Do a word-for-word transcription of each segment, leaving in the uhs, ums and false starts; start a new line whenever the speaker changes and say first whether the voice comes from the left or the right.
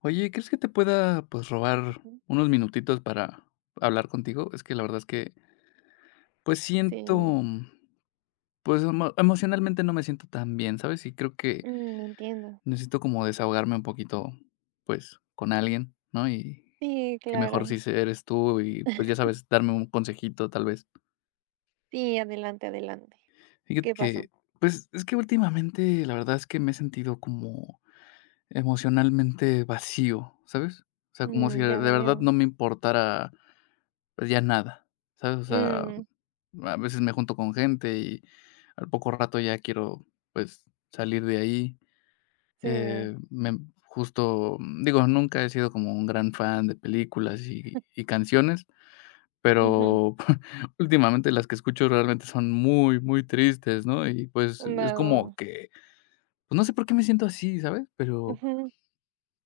left: Oye, ¿crees que te pueda, pues, robar
right: Ujú.
left: unos minutitos para hablar contigo? Es que la verdad es que, pues,
right: Sí,
left: siento, mm, pues, emo emocionalmente no me siento tan bien, ¿sabes? Y creo que
right: mm, entiendo.
left: necesito como desahogarme un poquito, pues, con alguien, ¿no? Y
right: Sí,
left: que mejor
right: claro.
left: si se eres tú y, pues, ya sabes, darme un consejito, tal vez.
right: Sí, adelante, adelante.
left: Fíjate
right: ¿Qué
left: que,
right: pasó?
left: pues, es que últimamente la verdad es que me he sentido como emocionalmente vacío, ¿sabes? O sea, como si
right: Mm,
left: de
right: ya
left: verdad
right: veo.
left: no me importara Pues ya nada, ¿sabes? O sea,
right: Mm,
left: a veces me junto con gente y al poco rato ya quiero, pues, salir de ahí.
right: sí.
left: Eh, me justo, digo, nunca he sido como un gran fan de películas y y canciones,
right: Ujú.
left: pero últimamente las que escucho realmente son muy, muy tristes, ¿no? Y, pues, es como
right: Veo.
left: que, pues, no sé por qué me siento así, ¿sabes? Pero
right: Ujú.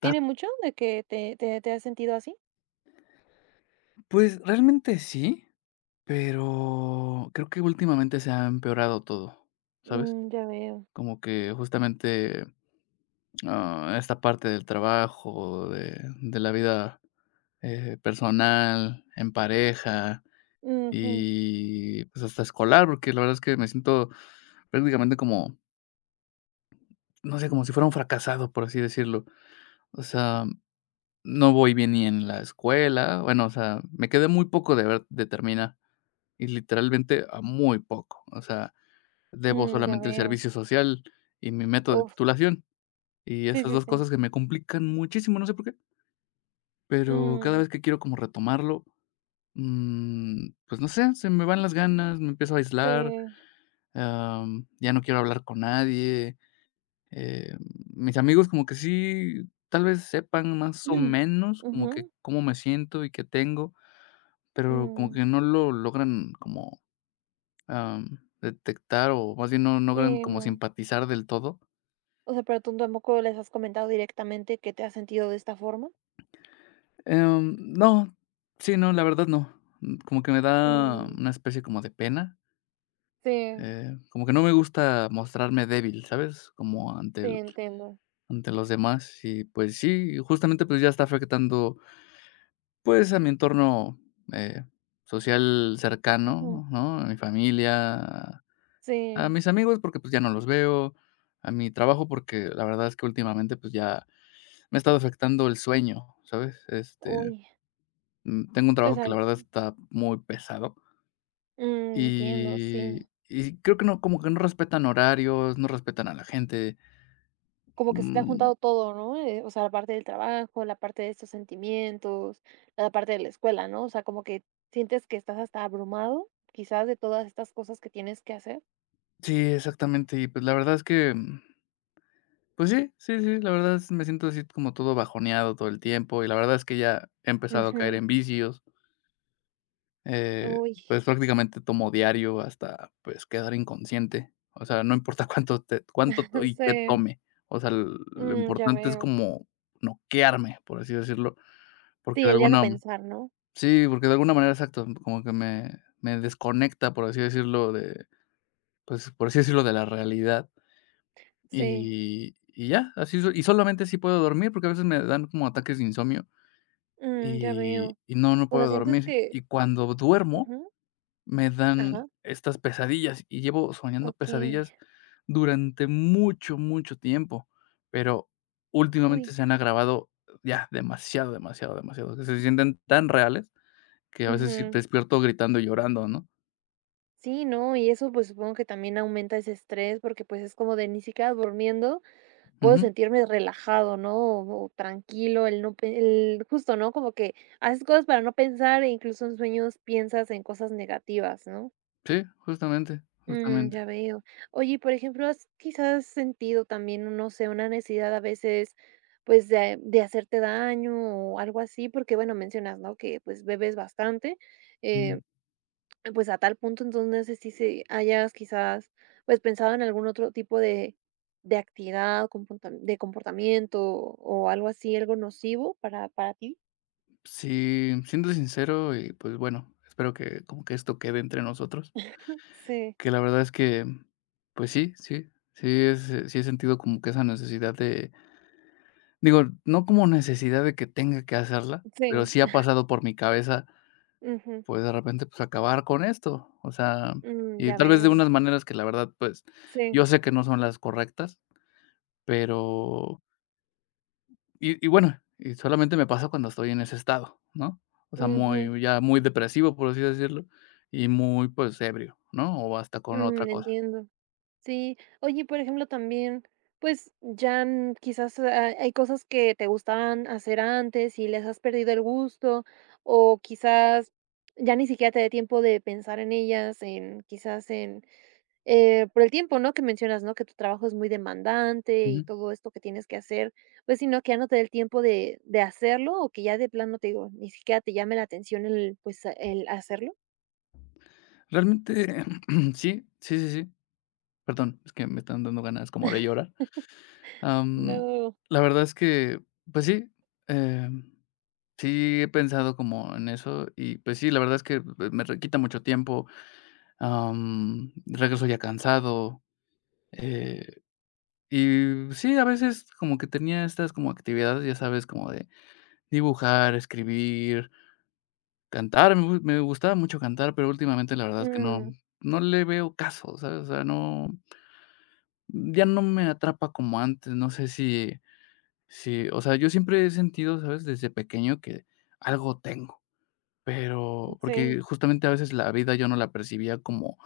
left: ta
right: ¿Tiene mucho de que te, te, te has sentido así?
left: pues, realmente sí, pero creo que últimamente se ha empeorado todo, ¿sabes?
right: Mm, ya veo.
left: Como que justamente, ah, esta parte del trabajo, de de la vida, eh, personal, en pareja
right: Ujú.
left: y, pues, hasta escolar, porque la verdad es que me siento prácticamente como, no sé, como si fuera un fracasado, por así decirlo. O sea, no voy bien ni en la escuela, bueno, o sea, me quedé muy poco de haber de terminar, y literalmente a muy poco. O sea, debo
right: Mm, ya
left: solamente el
right: veo.
left: servicio social y mi método de
right: Uf,
left: titulación. Y
right: sí,
left: esas
right: sí,
left: dos
right: sí.
left: cosas que me complican muchísimo, no sé por qué, pero cada
right: Mm,
left: vez que quiero como retomarlo, mm, pues no sé, se me van las ganas, me empiezo a aislar,
right: sí.
left: am, ya no quiero hablar con nadie, eh, mis amigos como que sí, tal vez sepan más o menos como que
right: Ujú.
left: cómo me siento y qué tengo, pero como
right: Mm,
left: que no lo logran como, am, detectar o más bien no logran
right: sí,
left: como
right: no.
left: simpatizar del todo.
right: O sea, pero tú tampoco les has comentado directamente que te has sentido de esta forma.
left: Em, no, sí, no, la verdad no. Mm, como que me da
right: Mm,
left: una especie como de pena,
right: sí.
left: eh, como que no me gusta mostrarme débil, ¿sabes? Como ante
right: Sí,
left: el
right: entiendo.
left: ante los demás y, pues sí, justamente, pues, ya está afectando, pues, a mi entorno, eh, social
right: Ujú.
left: cercano, ¿no? A mi familia, a a
right: Sí.
left: mis amigos, porque, pues, ya no los veo, a mi trabajo, porque la verdad es que últimamente, pues, ya me ha estado afectando el sueño, ¿sabes? Este,
right: Uy,
left: mm, tengo un
right: sí, o
left: trabajo
right: sea,
left: que la verdad está muy pesado.
right: mm, entiendo, sí.
left: Y y creo que no, como que no respetan horarios, no respetan a la gente.
right: Como que se te ha
left: Mm,
right: juntado todo, ¿no? Eh, o sea, la parte del trabajo, la parte de estos sentimientos, la parte de la escuela, ¿no? O sea, como que sientes que estás hasta abrumado, quizás de todas estas cosas que tienes que hacer.
left: sí, exactamente. Y pues la verdad es que, mm, pues sí, sí, sí, la verdad es me siento así como todo bajoneado todo el tiempo, y la verdad es que ya he empezado a caer
right: Ujú.
left: en vicios, eh,
right: Uy,
left: pues prácticamente tomo diario hasta, pues, quedar inconsciente. O sea, no importa cuánto te cuánto to- y qué
right: sí.
left: tome. O sea, l- lo
right: Mm, ya
left: importante es
right: veo.
left: como noquearme, por así decirlo,
right: Sí,
left: porque de
right: el ya no
left: alguna.
right: pensar, ¿no?
left: Sí, porque de alguna manera, exacto, como que me me desconecta, por así decirlo, de, pues, por así decirlo, de la realidad.
right: Sí.
left: Y y ya, así so y solamente así puedo dormir, porque a veces me dan como ataques de insomnio,
right: Mm, ya veo.
left: y y no, no
right: O sea,
left: puedo
right: sientes
left: dormir.
right: que
left: Y cuando duermo,
right: ujú,
left: me dan
right: ajá,
left: estas pesadillas, y llevo soñando
right: okey.
left: pesadillas durante mucho, mucho tiempo, pero últimamente
right: Uy.
left: se han agravado ya demasiado, demasiado, demasiado, que se sienten tan reales que a veces sí
right: Ujú.
left: despierto gritando y llorando, ¿no?
right: Sí, no, y eso, pues, supongo que también aumenta ese estrés, porque, pues, es como de ni siquiera durmiendo puedo
left: Ujú.
right: sentirme relajado, ¿no? O, o tranquilo, el no, pe- el justo, ¿no? Como que haces cosas para no pensar e incluso en sueños piensas en cosas negativas, ¿no?
left: Sí, justamente,
right: Mm,
left: justamente.
right: ya veo. Oye, por ejemplo, ¿has quizás sentido también, no sé, una necesidad a veces, pues, de, de hacerte daño o algo así? Porque, bueno, mencionas, ¿no? Que, pues, bebes bastante.
left: Ujú.
right: eh, pues, a tal punto, entonces, no sé si si hayas quizás, pues, pensado en algún otro tipo de de actividad, comporta de comportamiento o algo así, algo nocivo para para ti.
left: Sí, siendo sincero y, pues, bueno, espero que como que esto quede entre nosotros,
right: Sí,
left: que la verdad es que, pues sí, sí, sí es eh, sí he sentido como que esa necesidad de digo, no como necesidad de que tenga que hacerla, pero
right: sí,
left: sí ha pasado por mi cabeza,
right: ujú,
left: pues, de repente, pues, acabar con esto, o sea,
right: mm,
left: y
right: ya
left: tal vez de
right: veo,
left: unas maneras que la verdad, pues, yo
right: sí,
left: sé que no son las correctas, pero. Y y bueno, y solamente me pasa cuando estoy en ese estado, ¿no? O sea,
right: ujú,
left: muy ya muy depresivo, por así decirlo, y muy, pues, ebrio, ¿no? O hasta con otra
right: mm,
left: cosa.
right: entiendo. Sí. Oye, por ejemplo, también, pues, ya, mm, quizás, ah, hay cosas que te gustaban hacer antes y les has perdido el gusto, o quizás ya ni siquiera te dé tiempo de pensar en ellas, en quizás en, eh, por el tiempo, ¿no?, que mencionas, ¿no?, que tu trabajo es muy demandante y
left: Ujú.
right: todo esto que tienes que hacer, pues, sino que ya no te dé el tiempo de de hacerlo, o que ya de plano, te digo, ni siquiera te llame la atención el, pues, el hacerlo.
left: Realmente, sí, sí, sí, sí. Perdón, es que me están dando ganas como de llorar. Am,
right: No.
left: la verdad es que, pues sí, em, sí he pensado como en eso y, pues sí, la verdad es que pues, me re quita mucho tiempo, am, regreso ya cansado, eh Y sí, a veces como que tenía estas como actividades, ya sabes, como de dibujar, escribir, cantar. Me gu me gustaba mucho cantar, pero últimamente la verdad es que no
right: Mm,
left: no le veo caso, ¿sabes? O sea, no, ya no me atrapa como antes. No sé si si, o sea, yo siempre he sentido, ¿sabes? Desde pequeño que algo tengo, pero porque
right: Sí.
left: justamente a veces la vida yo no la percibía como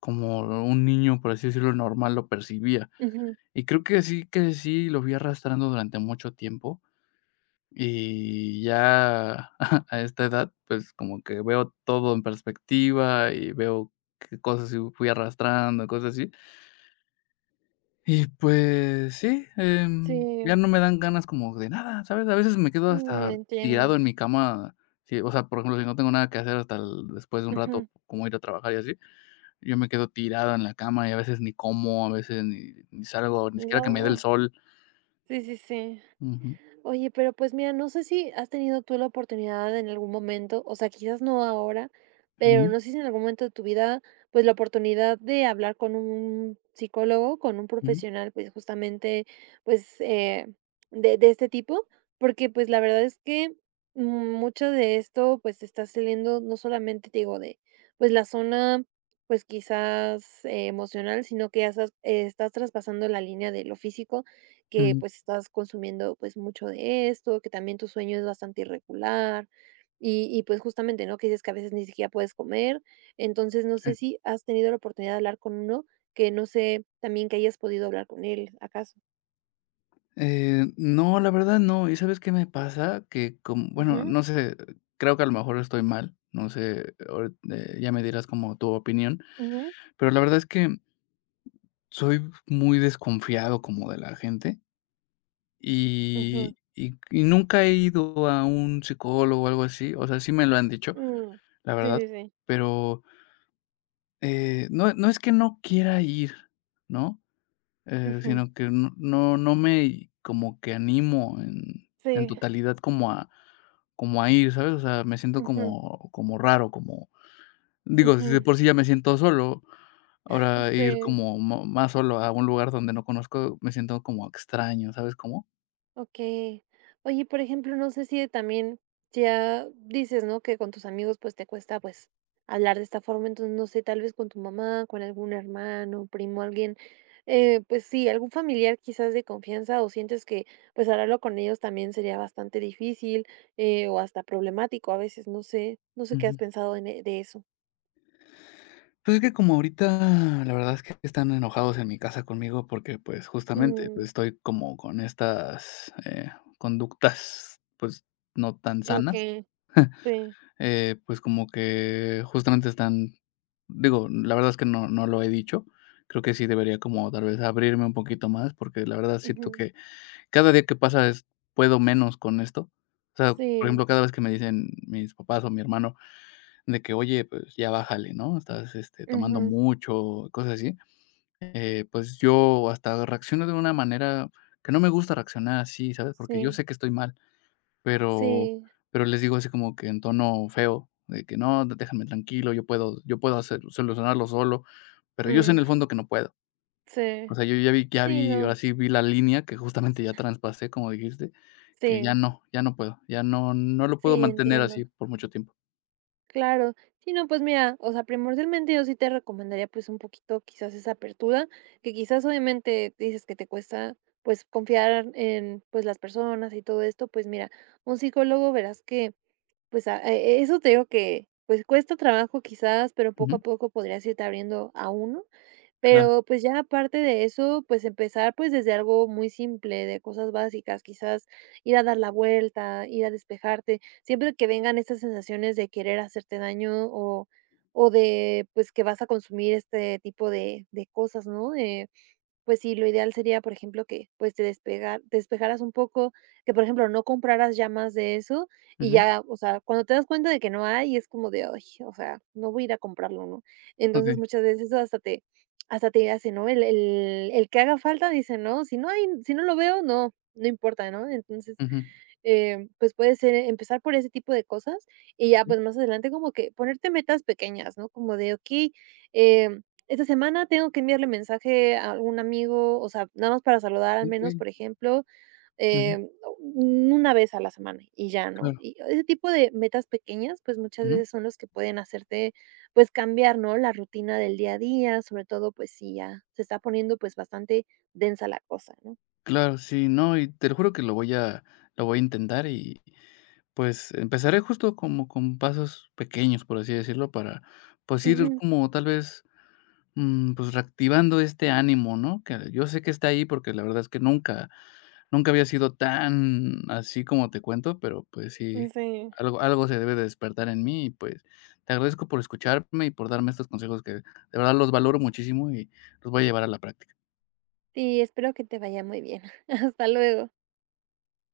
left: como un niño, por así decirlo, normal lo percibía.
right: ujú,
left: Y creo que sí que sí lo fui arrastrando durante mucho tiempo, y ya a esta edad, pues, como que veo todo en perspectiva y veo qué cosas sí fui arrastrando, cosas así. Y pues sí, em, ya
right: sí.
left: no me dan ganas como de nada, ¿sabes? A veces me quedo
right: Mm,
left: hasta tirado
right: entiendo.
left: en mi cama, sí, o sea, por ejemplo, si no tengo nada que hacer hasta el después de un rato,
right: Ujú.
left: como ir a trabajar y así, yo me quedo tirado en la cama y a veces ni como, a veces ni ni salgo, ni siquiera que me dé el
right: No,
left: sol.
right: sí, sí, sí.
left: Ujú.
right: Oye, pero pues mira, no sé si has tenido tú la oportunidad en algún momento, o sea, quizás no ahora, pero no sé si en algún momento de tu vida, pues la oportunidad de hablar con un psicólogo, con un
left: Ujú,
right: profesional, pues justamente, pues eh, de, de este tipo, porque pues la verdad es que mucho de esto, pues está saliendo no solamente, te digo, de pues la zona, pues quizás eh, emocional, sino que ya estás, eh, estás traspasando la línea de lo físico que
left: ujú,
right: pues estás consumiendo pues mucho de esto, que también tu sueño es bastante irregular y, y pues justamente, ¿no? Que dices que a veces ni siquiera puedes comer. Entonces, no
left: sí.
right: sé si has tenido la oportunidad de hablar con uno que no sé también que hayas podido hablar con él, ¿acaso?
left: Eh, no, la verdad no, ¿y sabes qué me pasa? Que com bueno,
right: Ujú,
left: no sé, creo que a lo mejor estoy mal, no sé, ahori eh, ya me dirás como tu opinión,
right: ujú,
left: pero la verdad es que soy muy desconfiado como de la gente
right: ujú,
left: y y y nunca he ido a un psicólogo o algo así, o sea, sí me lo han dicho,
right: mm,
left: la
right: Sí,
left: verdad,
right: sí, sí.
left: pero, eh, no no es que no quiera ir, ¿no? Eh,
right: ujú,
left: sino que no no no me como que animo en en
right: Sí.
left: totalidad como a como a ir, ¿sabes? O sea, me siento
right: ujú,
left: como como raro, como digo, si de
right: ujú,
left: por sí ya me siento solo, ahora ir
right: Sí.
left: como mo más solo a un lugar donde no conozco, me siento como extraño, ¿sabes cómo?
right: Okey. Oye, por ejemplo, no sé si también si ya dices, ¿no?, que con tus amigos, pues, te cuesta, pues, hablar de esta forma, entonces, no sé, tal vez con tu mamá, con algún hermano, primo, alguien, eh, pues sí, algún familiar quizás de confianza, o sientes que, pues, hablarlo con ellos también sería bastante difícil, eh, o hasta problemático a veces, no sé, no sé qué has
left: Ujú.
right: pensado en e de eso.
left: Pues, es que como ahorita la verdad es que están enojados en mi casa conmigo porque, pues, justamente, pues,
right: Mm,
left: estoy como con estas, eh, conductas, pues, no tan sanas.
right: okey, sí,
left: Eh, pues, como que justamente están digo, la verdad es que no no lo he dicho. Creo que sí debería como tal vez abrirme un poquito más, porque la verdad siento
right: ujú,
left: que cada día que pasa es puedo menos con esto. O sea, por
right: sí,
left: ejemplo, cada vez que me dicen mis papás o mi hermano de que: "Oye, pues ya bájale, ¿no? Estás, este, tomando
right: ujú,
left: mucho", cosas así. Eh, pues yo hasta reacciono de una manera que no me gusta reaccionar así, ¿sabes? Porque yo
right: sí,
left: sé que estoy mal. Pero
right: sí,
left: pero les digo así como que en tono feo, de que: "No, déjenme tranquilo, yo puedo yo puedo hacer solucionarlo solo", pero yo sé en
right: mm,
left: el fondo que no puedo.
right: sí,
left: O sea, yo ya vi ya
right: sí,
left: vi,
right: no.
left: ahora sí vi la línea que justamente ya traspasé, como dijiste, que ya
right: Sí,
left: no, ya no puedo, ya no no lo puedo
right: sí,
left: mantener así
right: entiendo.
left: por mucho tiempo.
right: Claro. Sí, no, pues mira, o sea, primordialmente yo sí te recomendaría pues un poquito quizás esa apertura, que quizás obviamente dices que te cuesta pues confiar en pues las personas y todo esto, pues mira, un psicólogo verás que pues a- e- eso te digo que pues cuesta trabajo quizás, pero poco a
left: Ujú,
right: poco podrías irte abriendo a uno.
left: claro,
right: Pero, pues, ya aparte de eso, pues, empezar, pues, desde algo muy simple, de cosas básicas, quizás ir a dar la vuelta, ir a despejarte, siempre que vengan estas sensaciones de querer hacerte daño o o de, pues, que vas a consumir este tipo de de cosas, ¿no? Pues sí, lo ideal sería, por ejemplo, que, pues, te despegar despejaras un poco, que, por ejemplo, no compraras ya más de eso y
left: ujú,
right: ya, o sea, cuando te das cuenta de que no hay, es como de: "Ay, o sea, no voy a ir a comprarlo", ¿no? Entonces,
left: okey,
right: muchas veces eso hasta te hasta te hace, ¿no? El el el que haga falta, dice, ¿no? Si no hay si no lo veo, no, no importa, ¿no? Entonces
left: ujú,
right: eh, pues, puede ser eh, empezar por ese tipo de cosas, y ya,
left: sí,
right: pues, más adelante como que ponerte metas pequeñas, ¿no? Como de, okey, em, esta semana tengo que enviarle mensaje a algún amigo, o sea, nada más para saludar al menos,
left: okey,
right: por ejemplo,
left: ujú,
right: em, una vez a la semana y ya, ¿no?
left: claro,
right: Y ese tipo de metas pequeñas, pues, muchas
left: ujú,
right: veces son los que pueden hacerte, pues, cambiar, ¿no? La rutina del día a día, sobre todo, pues, si ya se está poniendo, pues, bastante densa la cosa, ¿no?
left: claro, sí, no, y te lo juro que lo voy a lo voy a intentar y. Pues, empezaré justo como con pasos pequeños, por así decirlo, para, pues, ir
right: Ujú,
left: como tal vez, mm, pues, reactivando este ánimo, ¿no? Que yo sé que está ahí porque la verdad es que nunca nunca había sido tan así como te cuento, pero, pues, sí,
right: sí.
left: algo algo se debe de despertar en mí y, pues, te agradezco por escucharme y por darme estos consejos que de verdad los valoro muchísimo y los voy a llevar a la práctica.
right: Sí, espero que te vaya muy bien. Hasta luego.